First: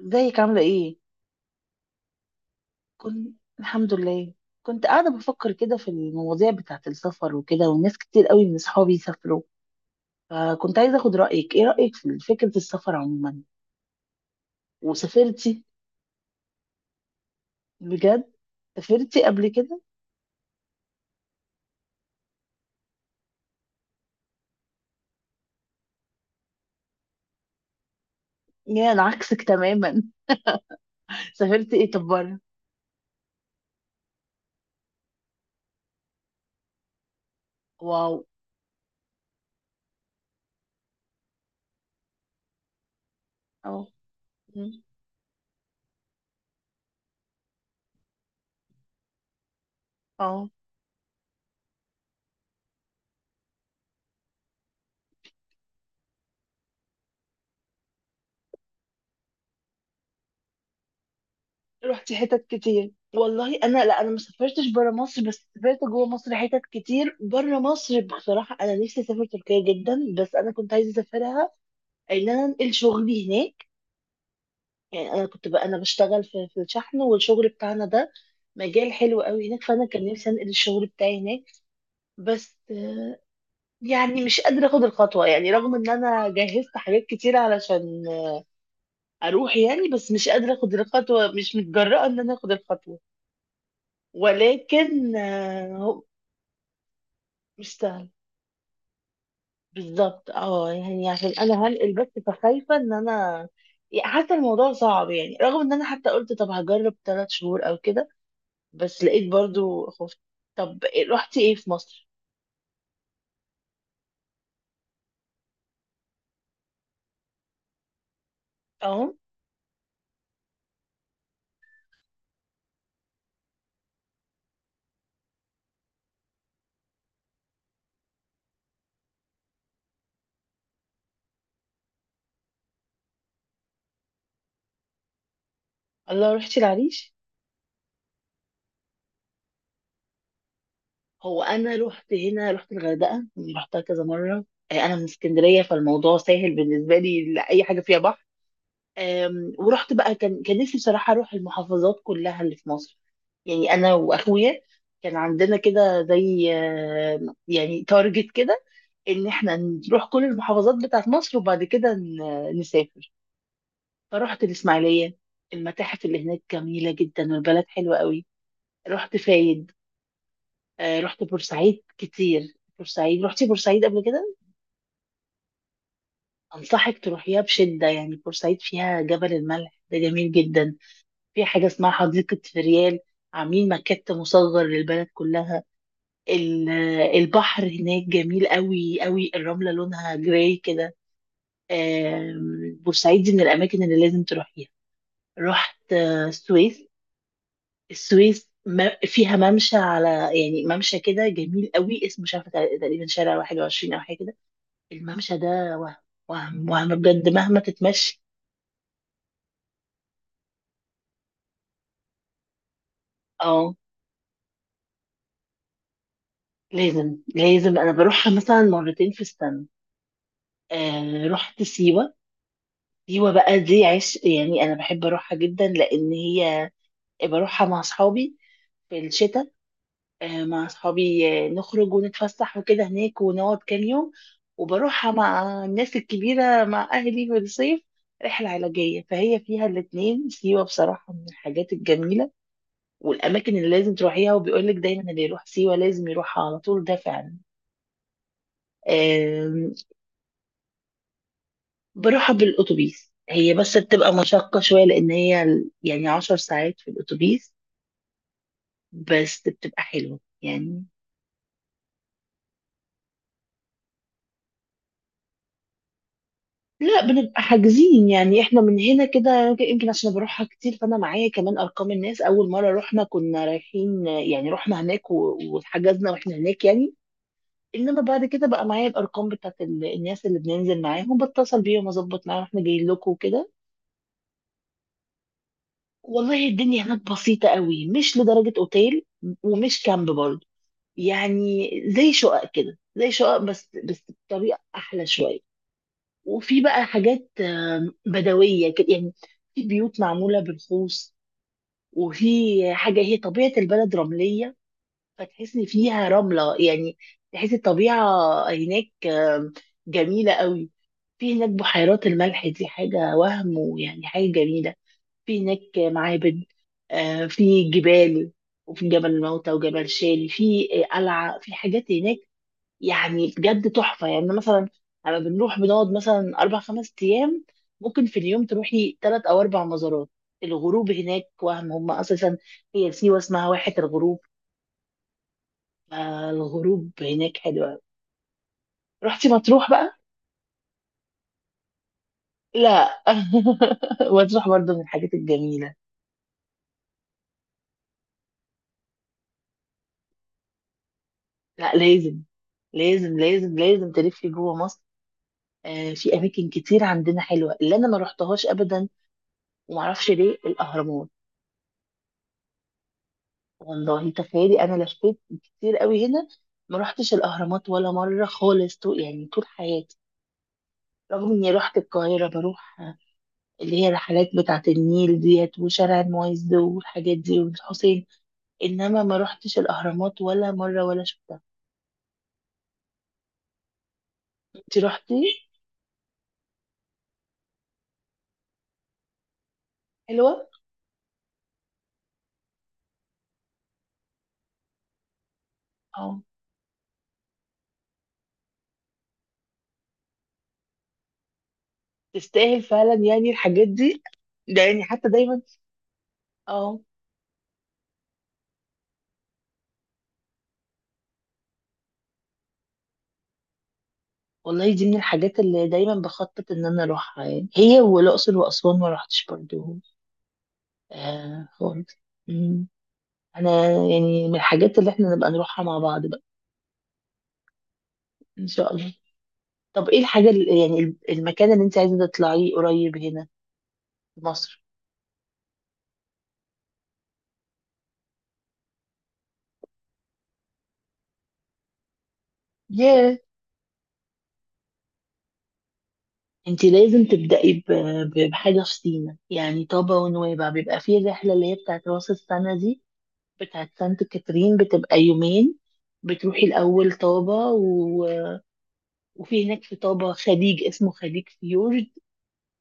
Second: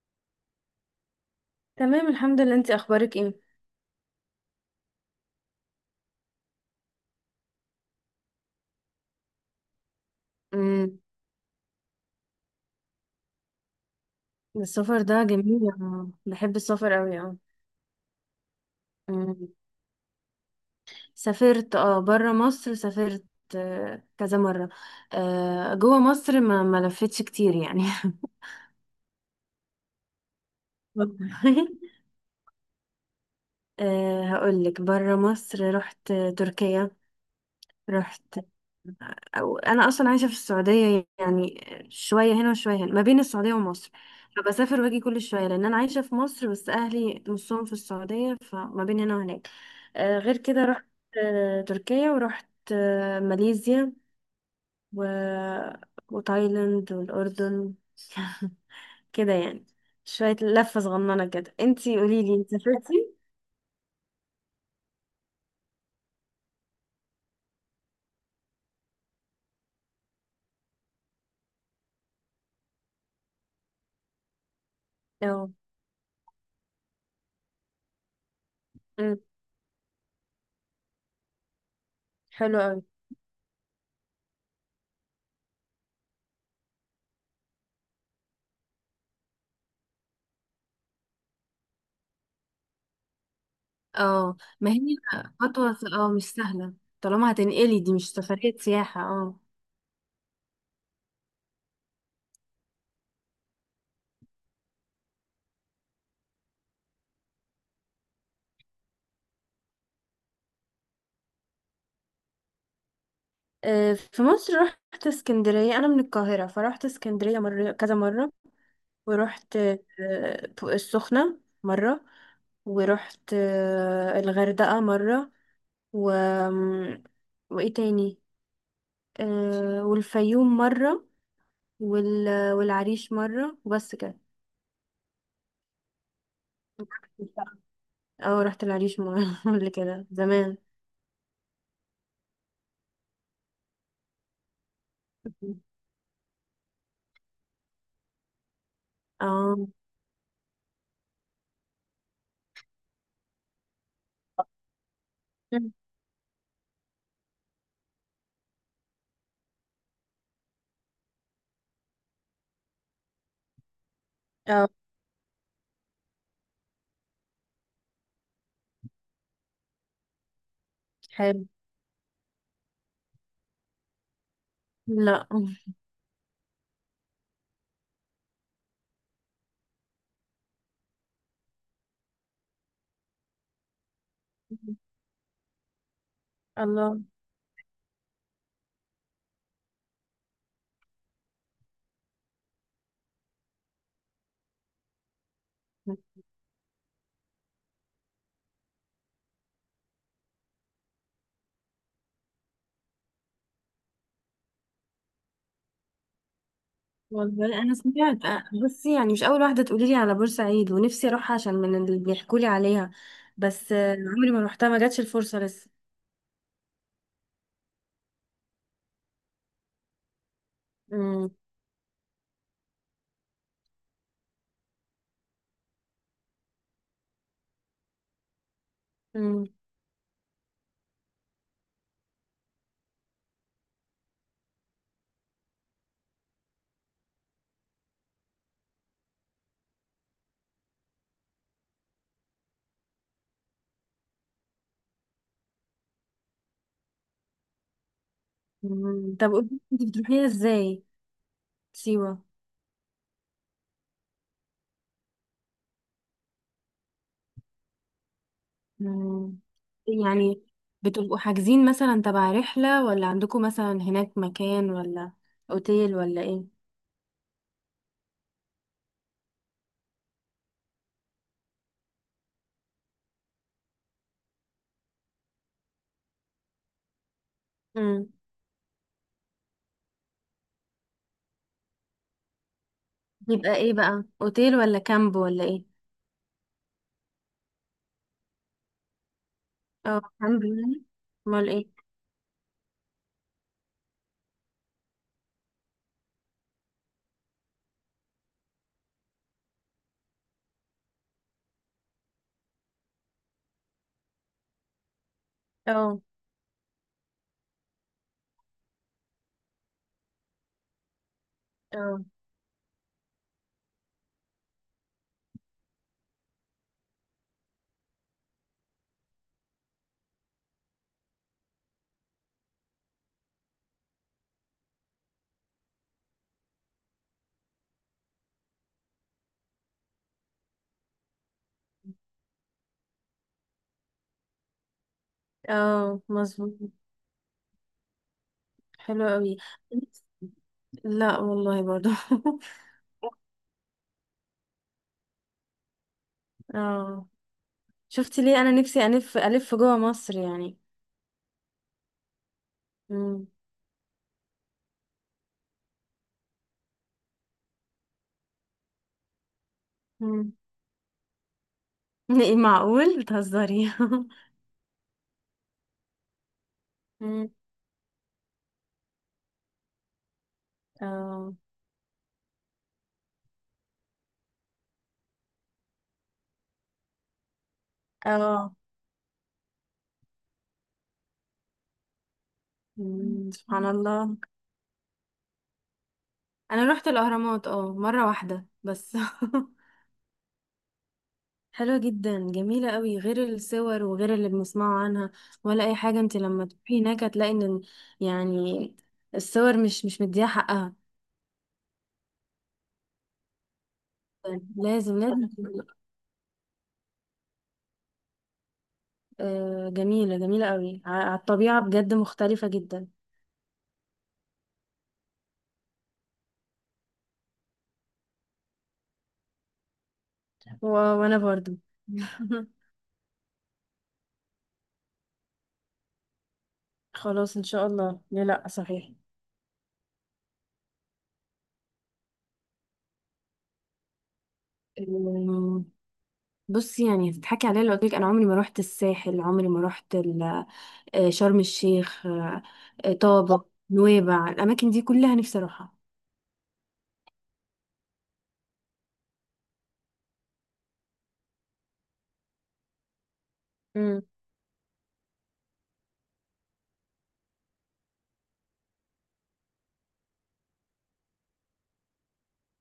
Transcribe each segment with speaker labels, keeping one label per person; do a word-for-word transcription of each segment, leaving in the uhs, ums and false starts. Speaker 1: ازيك عاملة ايه؟
Speaker 2: تمام، الحمد لله. انت اخبارك
Speaker 1: كنت
Speaker 2: ايه؟
Speaker 1: الحمد لله كنت قاعدة بفكر كده في المواضيع بتاعة السفر وكده، والناس كتير قوي من اصحابي سافروا. فكنت عايزة
Speaker 2: امم
Speaker 1: اخد رأيك، ايه رأيك في فكرة السفر عموما؟
Speaker 2: السفر ده جميل،
Speaker 1: وسافرتي
Speaker 2: اه بحب السفر قوي، اه.
Speaker 1: بجد، سافرتي قبل
Speaker 2: امم
Speaker 1: كده؟
Speaker 2: سافرت، اه بره مصر سافرت. آه، كذا مرة. آه، جوه مصر ما ما لفتش كتير يعني
Speaker 1: يا انا عكسك تماما.
Speaker 2: والله.
Speaker 1: سافرتي ايه طب بره؟
Speaker 2: آه، هقولك، بره مصر رحت تركيا.
Speaker 1: واو.
Speaker 2: رحت، أو أنا أصلا عايشة في السعودية يعني. شوية هنا وشوية هنا، ما بين السعودية
Speaker 1: اه.
Speaker 2: ومصر. فبسافر
Speaker 1: مم.
Speaker 2: واجي كل شوية، لأن أنا عايشة في مصر بس أهلي نصهم في السعودية، فما بين هنا وهناك. آه، غير
Speaker 1: اه،
Speaker 2: كده رحت آه، تركيا، ورحت آه، ماليزيا، و... وتايلاند والأردن كده يعني، شوية لفة صغننة كده. انتي
Speaker 1: رحتي
Speaker 2: قوليلي،
Speaker 1: حتت
Speaker 2: انت
Speaker 1: كتير
Speaker 2: سافرتي؟
Speaker 1: والله. انا لا، انا ما سافرتش بره مصر، بس سافرت جوه مصر حتت كتير. بره مصر بصراحه انا نفسي اسافر تركيا جدا، بس انا كنت عايزه اسافرها ان انا انقل شغلي هناك. يعني انا كنت
Speaker 2: اه.
Speaker 1: بقى، انا بشتغل في في الشحن والشغل بتاعنا ده مجال
Speaker 2: أمم،
Speaker 1: حلو قوي هناك، فانا كان نفسي انقل الشغل بتاعي هناك. بس
Speaker 2: حلو أوي.
Speaker 1: آه، يعني مش قادره اخد الخطوه، يعني رغم ان انا جهزت حاجات كتيره علشان اروح، يعني بس مش قادره اخد الخطوه، مش متجرأة ان انا اخد الخطوه.
Speaker 2: اه، ما هي
Speaker 1: ولكن آه،
Speaker 2: خطوة،
Speaker 1: هو
Speaker 2: اه مش سهلة. طالما
Speaker 1: مش
Speaker 2: هتنقلي، دي
Speaker 1: سهل.
Speaker 2: مش سفرية سياحة، اه.
Speaker 1: بالظبط اه، يعني عشان انا هنقل بس فخايفه ان انا، يعني حاسه الموضوع صعب، يعني رغم ان انا حتى قلت طب هجرب ثلاث شهور او كده، بس لقيت برضو خفت. طب رحتي ايه في مصر؟
Speaker 2: آه، في مصر رحت اسكندرية. أنا من القاهرة، فرحت اسكندرية مرة، كذا مرة.
Speaker 1: اهو.
Speaker 2: ورحت آه، السخنة مرة. ورحت آه، الغردقة مرة. و... وإيه تاني؟ آه، والفيوم مرة. وال... والعريش مرة، وبس كده.
Speaker 1: الله، رحتي العريش.
Speaker 2: اه، رحت العريش مرة قبل كده، زمان.
Speaker 1: هو انا رحت هنا، رحت الغردقه، رحتها كذا مره. آه، انا من اسكندريه فالموضوع سهل بالنسبه لي لاي حاجه فيها بحر. آم،
Speaker 2: اه.
Speaker 1: ورحت بقى، كان كان نفسي بصراحه اروح المحافظات كلها اللي في مصر. يعني انا واخويا كان عندنا كده زي آه، يعني تارجت كده ان احنا نروح كل المحافظات بتاعت مصر، وبعد كده ن- نسافر. رحت
Speaker 2: اه.
Speaker 1: الإسماعيلية، المتاحف اللي هناك جميلة جدا والبلد حلوة قوي. رحت فايد. آه، رحت
Speaker 2: حلو.
Speaker 1: بورسعيد كتير. بورسعيد، رحتي بورسعيد قبل كده؟
Speaker 2: لا.
Speaker 1: أنصحك تروحيها بشدة يعني. بورسعيد فيها جبل الملح، ده جميل جدا. في حاجة اسمها حديقة فريال، عاملين مكت مصغر للبلد كلها. ال-
Speaker 2: الله.
Speaker 1: آه، البحر هناك جميل قوي قوي، الرملة لونها جراي كده. آم، بورسعيد دي من الأماكن اللي لازم تروحيها. رحت آه، السويس. السويس ما فيها ممشى على، يعني ممشى كده جميل قوي، اسمه مش عارفه، تقريبا شارع واحد وعشرين او حاجه كده. الممشى ده وهم وهم وهم بجد
Speaker 2: والله
Speaker 1: مهما
Speaker 2: انا سمعت،
Speaker 1: تتمشي.
Speaker 2: أ- بصي يعني، مش اول واحده تقولي لي على بورسعيد، ونفسي اروحها عشان من اللي بيحكوا لي عليها. بس
Speaker 1: اه
Speaker 2: آه، عمري ما روحتها، ما جاتش الفرصه لسه.
Speaker 1: لازم، لازم. انا بروحها مثلا مرتين في السنه. آه
Speaker 2: مم.
Speaker 1: رحت سيوه. سيوه بقى دي عش، يعني انا بحب اروحها جدا، لان هي بروحها مع اصحابي في
Speaker 2: مم.
Speaker 1: الشتاء. آه، مع أصحابي، آه، نخرج ونتفسح وكده هناك ونقعد كام يوم. وبروحها مع الناس الكبيرة، مع أهلي في الصيف، رحلة علاجية. فهي فيها الاتنين. سيوة بصراحة من الحاجات الجميلة والأماكن اللي لازم تروحيها، وبيقولك دايما اللي يروح سيوة لازم يروحها على طول، ده فعلا.
Speaker 2: مم. طب قولي،
Speaker 1: آم،
Speaker 2: انت بتروحيها ازاي سيوه؟
Speaker 1: بروحها بالأتوبيس، هي بس بتبقى مشقة شوية لأن هي، ال- يعني عشر ساعات في الأتوبيس،
Speaker 2: مم.
Speaker 1: بس بتبقى حلوة
Speaker 2: يعني
Speaker 1: يعني.
Speaker 2: بتبقوا حاجزين مثلا تبع رحله، ولا عندكم مثلا هناك مكان، ولا اوتيل، ولا ايه؟
Speaker 1: لا بنبقى حاجزين، يعني احنا من هنا كده، يمكن عشان بروحها كتير فانا معايا كمان ارقام الناس. اول مره رحنا كنا رايحين يعني، رحنا هناك و- وحجزنا واحنا هناك يعني. انما
Speaker 2: مم.
Speaker 1: بعد كده بقى معايا الارقام بتاعت ال- الناس اللي بننزل معاهم، بتصل بيهم اظبط معاهم احنا جايين لكم وكده.
Speaker 2: يبقى ايه بقى، اوتيل ولا كامب ولا ايه؟
Speaker 1: والله الدنيا هناك بسيطه قوي، مش لدرجه اوتيل، ومش
Speaker 2: اه،
Speaker 1: كامب
Speaker 2: كامب
Speaker 1: برضه.
Speaker 2: يعني. امال
Speaker 1: يعني
Speaker 2: ايه؟
Speaker 1: زي شقق كده، زي شقق بس بس بطريقه احلى شويه. وفي بقى حاجات آم، بدوية كده يعني، في بيوت معمولة بالخوص. وفي حاجة، هي طبيعة البلد رملية، فتحس إن
Speaker 2: اه.
Speaker 1: فيها رملة يعني، تحس الطبيعة هناك آم، جميلة قوي. في هناك
Speaker 2: اه.
Speaker 1: بحيرات الملح، دي حاجة وهم، ويعني حاجة جميلة. في هناك معابد، آه، في جبال، وفي جبل الموتى وجبل شالي، في قلعة، في حاجات هناك يعني بجد تحفة. يعني مثلا لما بنروح بنقعد مثلا أربع خمس أيام، ممكن في اليوم تروحي تلات أو أربع مزارات. الغروب هناك وهم، هم أساسا هي سيوة اسمها واحة الغروب،
Speaker 2: اه، مظبوط.
Speaker 1: فالغروب هناك حلوة أوي.
Speaker 2: حلو
Speaker 1: رحتي
Speaker 2: قوي.
Speaker 1: مطروح بقى؟
Speaker 2: لا والله، برضو.
Speaker 1: لا. مطروح برضه من الحاجات الجميلة.
Speaker 2: اه. شفتي ليه، انا نفسي الف الف جوه مصر يعني.
Speaker 1: لا لازم، لازم
Speaker 2: امم
Speaker 1: لازم لازم تلفي جوه مصر. آه في أماكن كتير عندنا حلوة اللي أنا ما رحتهاش أبدا، ومعرفش ليه،
Speaker 2: امم
Speaker 1: الأهرامات.
Speaker 2: إيه، معقول بتهزري؟
Speaker 1: والله تخيلي انا لفيت كتير قوي هنا، ما رحتش
Speaker 2: امم
Speaker 1: الاهرامات ولا مره خالص، طو يعني طول حياتي. رغم
Speaker 2: اه.
Speaker 1: اني رحت القاهره، بروح اللي هي الرحلات بتاعه النيل ديت وشارع المعز والحاجات دي والحسين،
Speaker 2: اه.
Speaker 1: انما ما رحتش الاهرامات ولا مره ولا شفتها.
Speaker 2: أمم، سبحان الله.
Speaker 1: انت رحتي؟
Speaker 2: انا رحت الاهرامات، اه مره واحده بس
Speaker 1: حلوه.
Speaker 2: حلوه جدا، جميله قوي غير الصور وغير اللي بنسمعه عنها، ولا اي حاجه. انت
Speaker 1: اه
Speaker 2: لما تروحي هناك هتلاقي ان ال- يعني الصور مش مش مديها حقها.
Speaker 1: تستاهل فعلا يعني الحاجات دي.
Speaker 2: طيب،
Speaker 1: ده يعني
Speaker 2: لازم
Speaker 1: حتى
Speaker 2: لازم
Speaker 1: دايما
Speaker 2: تبقى-
Speaker 1: اه،
Speaker 2: آه، جميلة جميلة قوي، ع- على الطبيعة، بجد مختلفة جدا.
Speaker 1: والله دي من الحاجات اللي دايما بخطط ان انا اروحها، يعني هي والاقصر واسوان ما رحتش برضو
Speaker 2: و... وأنا
Speaker 1: آه
Speaker 2: برضو
Speaker 1: خالص. مم. انا يعني من الحاجات اللي احنا نبقى نروحها مع بعض بقى.
Speaker 2: خلاص إن شاء الله، لا
Speaker 1: ان
Speaker 2: لا،
Speaker 1: شاء
Speaker 2: صحيح.
Speaker 1: الله. طب ايه الحاجه اللي يعني الم- المكان اللي انت عايزه تطلعيه قريب هنا في مصر؟
Speaker 2: أم، بصي يعني، تضحكي عليا لو قلت لك أنا عمري ما روحت الساحل، عمري ما روحت ال- آه، شرم الشيخ، آه، آه،
Speaker 1: ياه.
Speaker 2: طابة نويبع، الأماكن دي كلها نفسي أروحها.
Speaker 1: انت لازم تبدأي ب- ب- بحاجه في سينا، يعني طابا ونويبع بيبقى فيه الرحله اللي هي بتاعت راس السنه دي، بتاعت
Speaker 2: امم.
Speaker 1: سانت كاترين بتبقى يومين. بتروحي الاول طابا و... وفي هناك في طابا خليج اسمه خليج فيورد.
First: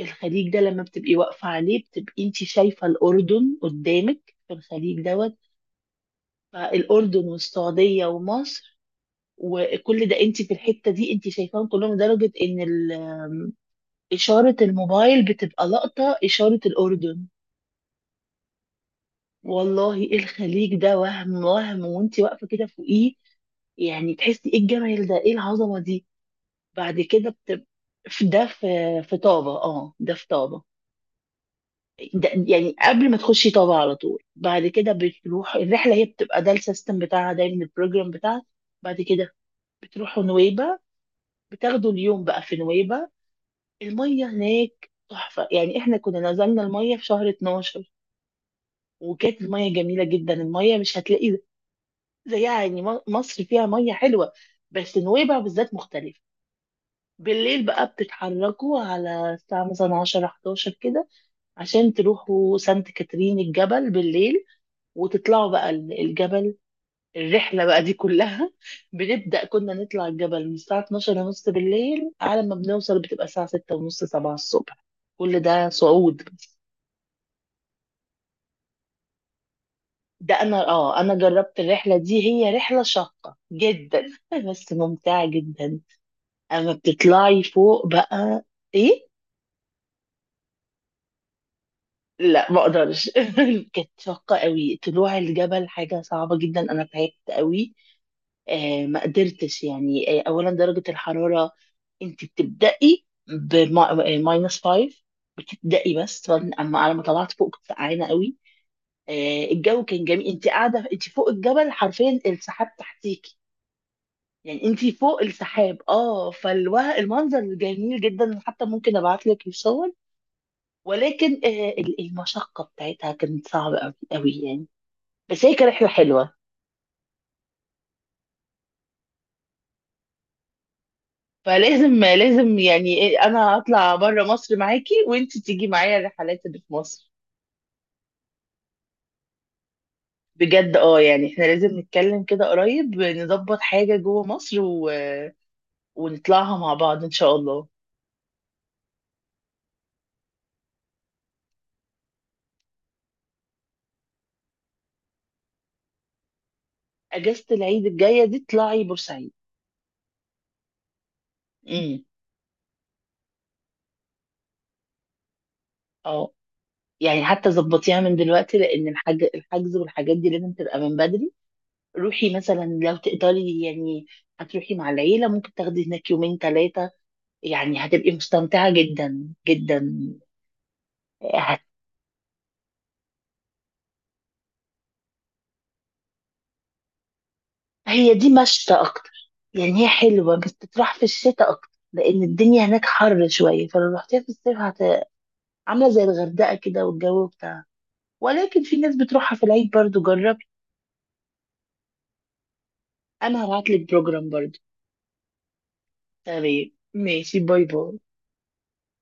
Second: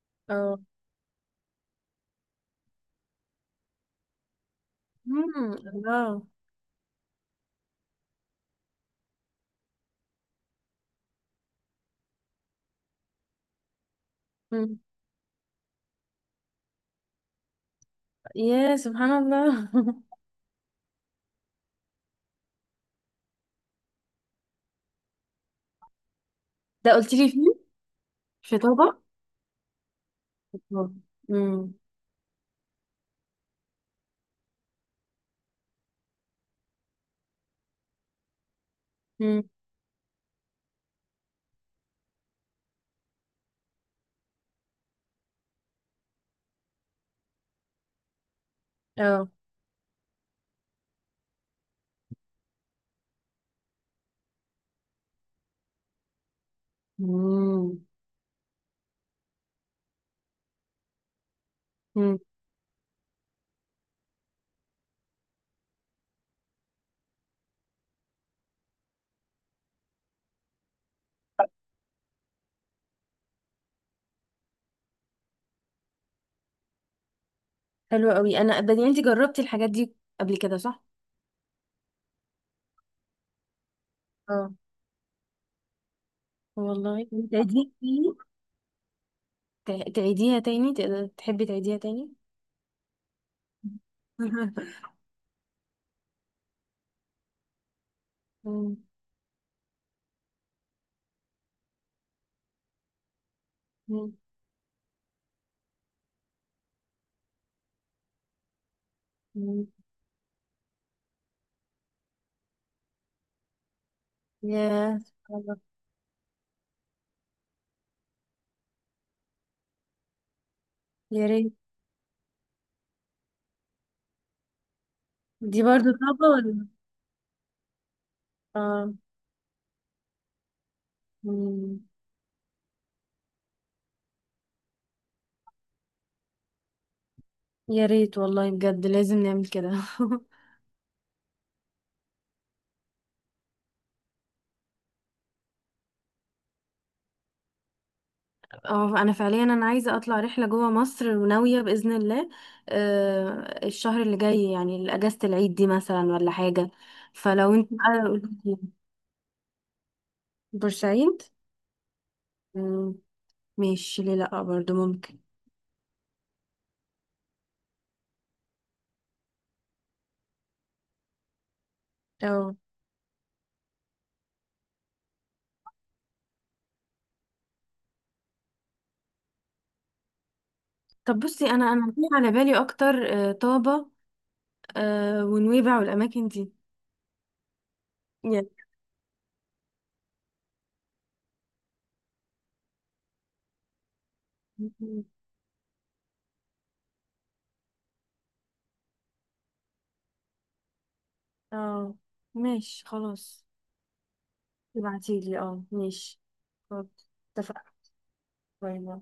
Speaker 1: الخليج
Speaker 2: اه.
Speaker 1: ده لما بتبقي واقفة عليه بتبقي انت شايفة الأردن قدامك في الخليج دوت.
Speaker 2: امم، الله.
Speaker 1: فالأردن والسعودية ومصر، وكل ده انت في الحتة دي انت شايفاهم كلهم، لدرجة ان ال- إشارة
Speaker 2: امم.
Speaker 1: الموبايل بتبقى لقطة إشارة الأردن.
Speaker 2: يا سبحان الله
Speaker 1: والله الخليج ده وهم، وهم وانت واقفة كده فوقيه، يعني تحسي ايه الجمال ده، ايه العظمة دي.
Speaker 2: ده
Speaker 1: بعد
Speaker 2: قلت لي
Speaker 1: كده
Speaker 2: فين؟
Speaker 1: بتبقى، ده
Speaker 2: في
Speaker 1: في
Speaker 2: طابة.
Speaker 1: في طابة. اه ده في طابة.
Speaker 2: امم.
Speaker 1: ده يعني قبل ما تخشي طابعة على طول. بعد كده بتروح الرحلة، هي بتبقى ده السيستم بتاعها دايما، البروجرام بتاعها. بعد كده
Speaker 2: امم.
Speaker 1: بتروحوا نويبة، بتاخدوا اليوم بقى في نويبة. المية هناك تحفة، يعني احنا كنا نزلنا المية في شهر اتناشر
Speaker 2: اه.
Speaker 1: وكانت المية جميلة جدا. المية مش هتلاقي زيها يعني، م- مصر فيها مية حلوة بس نويبة بالذات مختلفة. بالليل
Speaker 2: مم.
Speaker 1: بقى بتتحركوا على الساعة مثلا عشرة أحد عشر كده، عشان
Speaker 2: مم.
Speaker 1: تروحوا سانت كاترين الجبل بالليل، وتطلعوا بقى ال- الجبل. الرحلة بقى دي كلها بنبدأ، كنا نطلع الجبل من الساعة اتناشر ونص بالليل، على ما بنوصل بتبقى الساعة ستة ونص سبعة الصبح، كل ده صعود.
Speaker 2: حلو قوي. انا بدي، انت جربتي الحاجات دي
Speaker 1: ده
Speaker 2: قبل كده،
Speaker 1: أنا
Speaker 2: صح؟
Speaker 1: آه، أنا جربت الرحلة دي، هي رحلة شاقة جدا.
Speaker 2: اه.
Speaker 1: بس ممتعة جدا. أما
Speaker 2: والله،
Speaker 1: بتطلعي
Speaker 2: تعيديها
Speaker 1: فوق
Speaker 2: تاني؟
Speaker 1: بقى. إيه؟
Speaker 2: تع- تعيديها تاني، تقدر- تحبي تعيديها تاني؟
Speaker 1: لا ما اقدرش. كانت شاقة قوي، طلوع الجبل حاجة صعبة جدا، أنا تعبت قوي.
Speaker 2: مم.
Speaker 1: آه، ما قدرتش يعني، آه، اولا درجة الحرارة، انت بتبدأي
Speaker 2: مم.
Speaker 1: بماينس خمسة، بتبدأي بس اما على ما طلعت فوق كنت سقعانة قوي. آه،
Speaker 2: مم.
Speaker 1: الجو كان جميل، انت قاعدة انت فوق الجبل حرفيا السحاب تحتيكي، يعني انت
Speaker 2: يا
Speaker 1: فوق
Speaker 2: سبحان الله.
Speaker 1: السحاب. اه فالمنظر جميل جدا، حتى ممكن ابعت لك الصور.
Speaker 2: يا
Speaker 1: ولكن
Speaker 2: ريت.
Speaker 1: آه، ال- المشقة بتاعتها كانت صعبة قوي قوي يعني، بس هي
Speaker 2: دي
Speaker 1: كانت رحلة
Speaker 2: برضو صعبة،
Speaker 1: حلوة.
Speaker 2: ولا؟ اه. مم.
Speaker 1: فلازم لازم يعني إيه، انا هطلع بره مصر معاكي وانت تيجي معايا الرحلات اللي في مصر.
Speaker 2: يا ريت والله، بجد لازم نعمل كده
Speaker 1: بجد اه، يعني احنا لازم نتكلم كده قريب، نظبط حاجة جوه مصر و... ونطلعها مع بعض ان شاء الله.
Speaker 2: اه، انا فعليا، انا عايزه اطلع رحله جوه مصر، وناويه باذن الله، آه، الشهر اللي جاي يعني، اجازه العيد دي مثلا، ولا حاجه.
Speaker 1: اجازة
Speaker 2: فلو انت
Speaker 1: العيد
Speaker 2: بقى قولي
Speaker 1: الجاية دي
Speaker 2: لي.
Speaker 1: طلعي بورسعيد.
Speaker 2: بورسعيد؟
Speaker 1: امم.
Speaker 2: مم، ماشي. ليه لا، برضو ممكن.
Speaker 1: اه، يعني حتى ظبطيها من دلوقتي، لان الحاج... الحجز والحاجات دي لازم تبقى من بدري. روحي
Speaker 2: اه.
Speaker 1: مثلا لو تقدري يعني، هتروحي مع العيلة ممكن تاخدي هناك يومين ثلاثة، يعني هتبقي مستمتعة جدا جدا.
Speaker 2: طب بصي، انا انا جه على بالي اكتر آه، طابه، آه، ونويبع والاماكن دي
Speaker 1: هي دي
Speaker 2: يعني.
Speaker 1: مشتى اكتر، يعني هي حلوه بس تروح في الشتاء اكتر، لان الدنيا هناك حر شويه، فلو رحتيها في الصيف هت... عامله زي الغردقه كده والجو بتاعها. ولكن في ناس بتروحها في العيد برضو، جربي.
Speaker 2: اه، ماشي،
Speaker 1: انا
Speaker 2: خلاص.
Speaker 1: هبعت لك بروجرام برضو.
Speaker 2: ابعتيلي، اه ماشي.
Speaker 1: تمام
Speaker 2: خلاص.
Speaker 1: ماشي، باي
Speaker 2: اتفقنا.
Speaker 1: باي.
Speaker 2: باي باي.